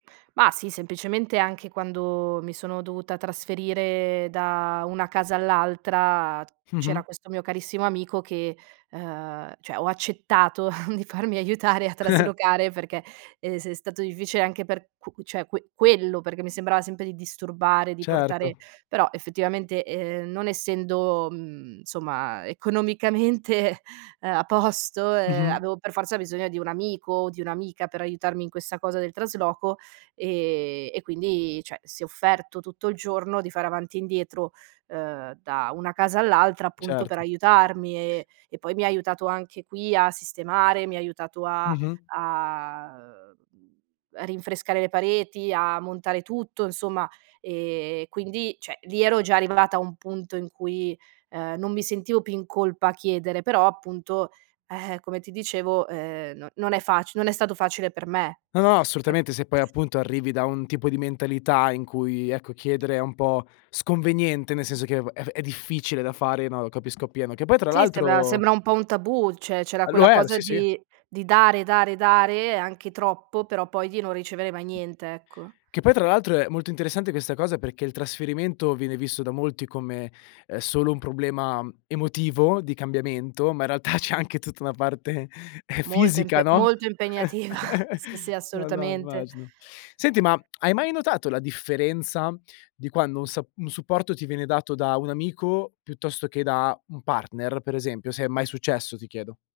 Mah sì, semplicemente anche quando mi sono dovuta trasferire da una casa all'altra Mh-mh. c'era questo mio carissimo amico che, uhm cioè ho accettato di farmi aiutare a traslocare, perché è s è stato difficile anche per q cioè que quello, perché mi sembrava sempre di disturbare, di portare Certo. però, effettivamente, ehm, non essendo, mhmm, insomma, ehm, economicamente, ehm, a posto, ehm, Mh-mh. avevo per forza bisogno di un amico, o di un'amica, per aiutarmi in questa cosa del trasloco, ehm, e quindi, cioè, si è offerto tutto il giorno di fare avanti e indietro, uhm, da una casa all'altra, appunto, per Certo. aiutarmi. Ehm, e poi mi ha aiutato anche qui a sistemare, mi ha aiutato a Mh-mh. a uhm, a rinfrescare le pareti, a montare tutto insomma. Ehm, quindi, cioè, lì ero già arrivata a un punto in cui, ehm, non mi sentivo più in colpa a chiedere, però appunto, eh-eh, come ti dicevo, ehm, no non è facile non è stato facile per me. No, no, Ecc assolutamente. Se poi appunto arrivi da un tipo di mentalità in cui, ecco, chiedere è un po' sconveniente, nel senso che è v è difficile da fare, no, capisco appieno. Che poi tra Sì, sembra l'altro sembra un po' un tabù. Cioè c'era Lo quella era, cosa sì, sì. di di dare, dare, dare, anche troppo, però poi di non ricevere mai niente, ecco. Che poi tra l'altro è molto interessante questa cosa perché il trasferimento viene visto da molti come, ehm, solo un problema emotivo di cambiamento, ma in realtà c'è anche tutta una parte ehm, Molto fisica, impe no, molto impegnativa. Sì, sì, no no, assolutamente. immagino. Senti ma, hai mai notato la differenza di quando un sa un supporto ti viene dato da un amico piuttosto che da un partner, per esempio? Se è mai successo ti chiedo.